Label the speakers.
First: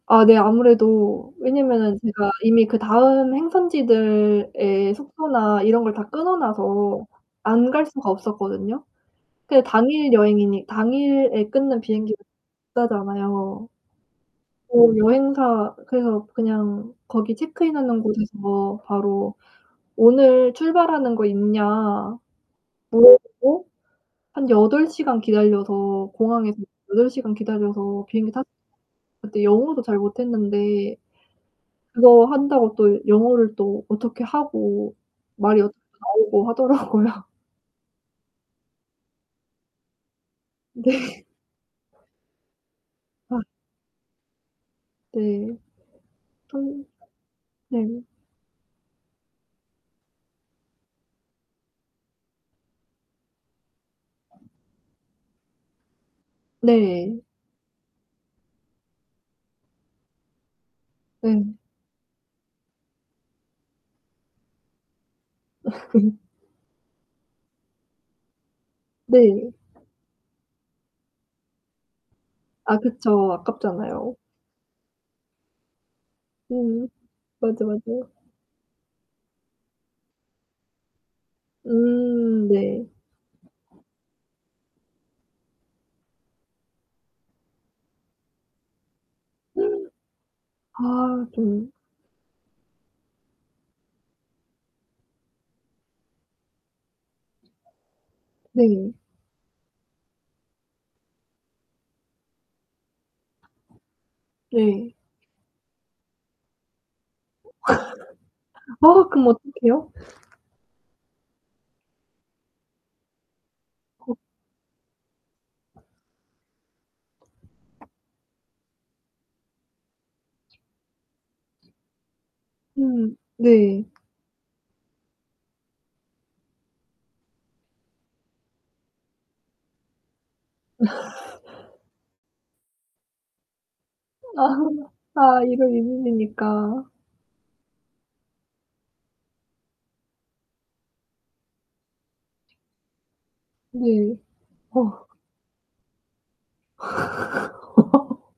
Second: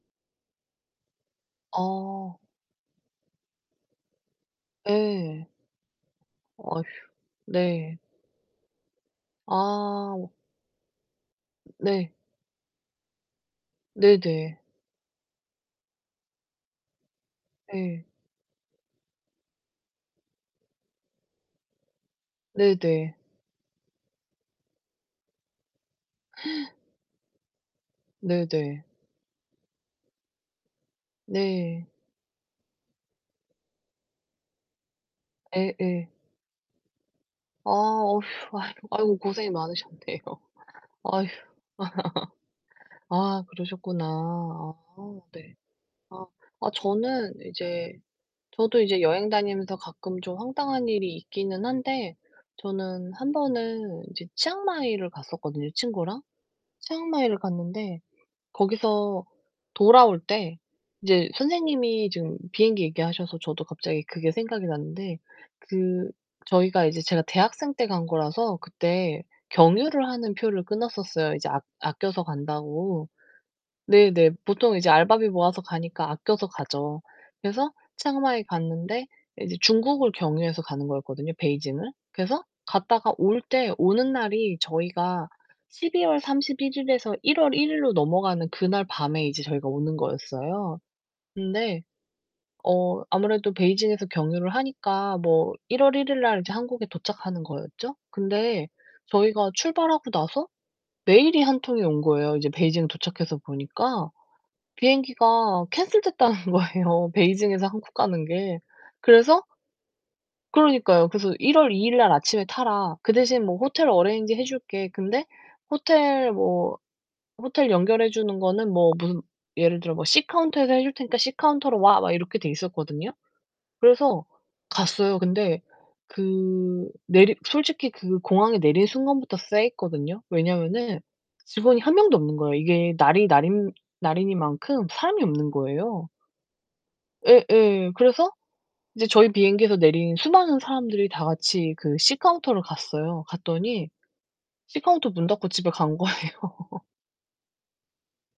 Speaker 1: 아 네. 아무래도 왜냐면은 제가
Speaker 2: 어.
Speaker 1: 이미 그다음 행선지들에
Speaker 2: 예.
Speaker 1: 숙소나 이런 걸 다 끊어
Speaker 2: 어휴.
Speaker 1: 놔서 안 갈
Speaker 2: 네.
Speaker 1: 수가 없었거든요. 그게 당일
Speaker 2: 아.
Speaker 1: 여행이니 당일에 끊는
Speaker 2: 네.
Speaker 1: 비행기는 비싸잖아요.
Speaker 2: 네네.
Speaker 1: 어 여행사 그래서 그냥 거기 체크인하는
Speaker 2: 예.
Speaker 1: 곳에서 바로 "오늘 출발하는 거 있냐?"
Speaker 2: 네네.
Speaker 1: 물어보고 한 8 시간 기다려서 공항에서 8 시간 기다려서 비행기 탔
Speaker 2: 네네.
Speaker 1: 그때 영어도 잘 못했는데
Speaker 2: 네.
Speaker 1: 그거 한다고 또 영어를 또 어떻게 하고 말이 어떻게
Speaker 2: 예예.
Speaker 1: 나오고 하더라고요.
Speaker 2: 아 어휴. 아이고 아이고. 고생이 많으셨네요.
Speaker 1: 네.
Speaker 2: 아휴.
Speaker 1: 아.
Speaker 2: 아 그러셨구나. 아 네.
Speaker 1: 네.
Speaker 2: 아. 아
Speaker 1: 또
Speaker 2: 저는 이제
Speaker 1: 네.
Speaker 2: 저도 이제 여행 다니면서 가끔 좀 황당한 일이 있기는 한데 저는 1 번은 이제 치앙마이를 갔었거든요 친구랑.
Speaker 1: 네.
Speaker 2: 치앙마이를 갔는데 거기서 돌아올 때 이제
Speaker 1: 네.
Speaker 2: 선생님이 지금 비행기 얘기하셔서 저도 갑자기 그게 생각이 났는데 그 저희가 이제 제가 대학생 때 간 거라서 그때
Speaker 1: 네.
Speaker 2: 경유를 하는 표를 끊었었어요 이제 아 아껴서
Speaker 1: 아
Speaker 2: 간다고.
Speaker 1: 그쵸. 아깝잖아요.
Speaker 2: 네네. 보통 이제 알바비 모아서 가니까 아껴서
Speaker 1: 음.
Speaker 2: 가죠.
Speaker 1: 맞아,
Speaker 2: 그래서
Speaker 1: 맞아요.
Speaker 2: 치앙마이 갔는데 이제 중국을 경유해서 가는 거였거든요 베이징을. 그래서
Speaker 1: 음. 네.
Speaker 2: 갔다가 올 때 오는 날이 저희가 12 월 31 일에서 1 월 1 일로 넘어가는 그날 밤에 이제 저희가 오는 거였어요.
Speaker 1: 아 좀
Speaker 2: 근데 어 아무래도 베이징에서 경유를 하니까 뭐 1 월 1 일날 이제 한국에 도착하는 거였죠? 근데
Speaker 1: 네.
Speaker 2: 저희가 출발하고 나서 메일이 1 통이 온 거예요 이제 베이징 도착해서 보니까.
Speaker 1: 네.
Speaker 2: 비행기가 캔슬됐다는 거에요 베이징에서 한국 가는 게.
Speaker 1: 아 그럼
Speaker 2: 그래서
Speaker 1: 어떡해요?
Speaker 2: 그러니까요. 그래서 "1 월 2 일날 아침에 타라. 그대신 뭐 호텔
Speaker 1: 헉.
Speaker 2: 어레인지 해 줄게." 근데 호텔 뭐 호텔 연결해 주는 거는 뭐 문 예를 들어 뭐 "C 카운터에서 해 줄테니까 C 카운터로 와." 막 이렇게 돼 있었거든요.
Speaker 1: 음. 네.
Speaker 2: 그래서 갔어요. 근데 그 내리 솔직히 그 공항에 내린 순간부터 쎄했거든요. 왜냐면은 직원이 1 명도 없는 거예요. 이게 날이 날인 날이니
Speaker 1: 아.
Speaker 2: 만큼 사람이
Speaker 1: 아.
Speaker 2: 없는
Speaker 1: 1 월 1
Speaker 2: 거예요.
Speaker 1: 일이니까.
Speaker 2: 예예. 그래서 이제 저희 비행기에서 내린 수많은 사람들이 다같이 그 C 카운터로 갔어요. 갔더니
Speaker 1: 네.
Speaker 2: C
Speaker 1: 어.
Speaker 2: 카운터 문 닫고 집에 간 거예요.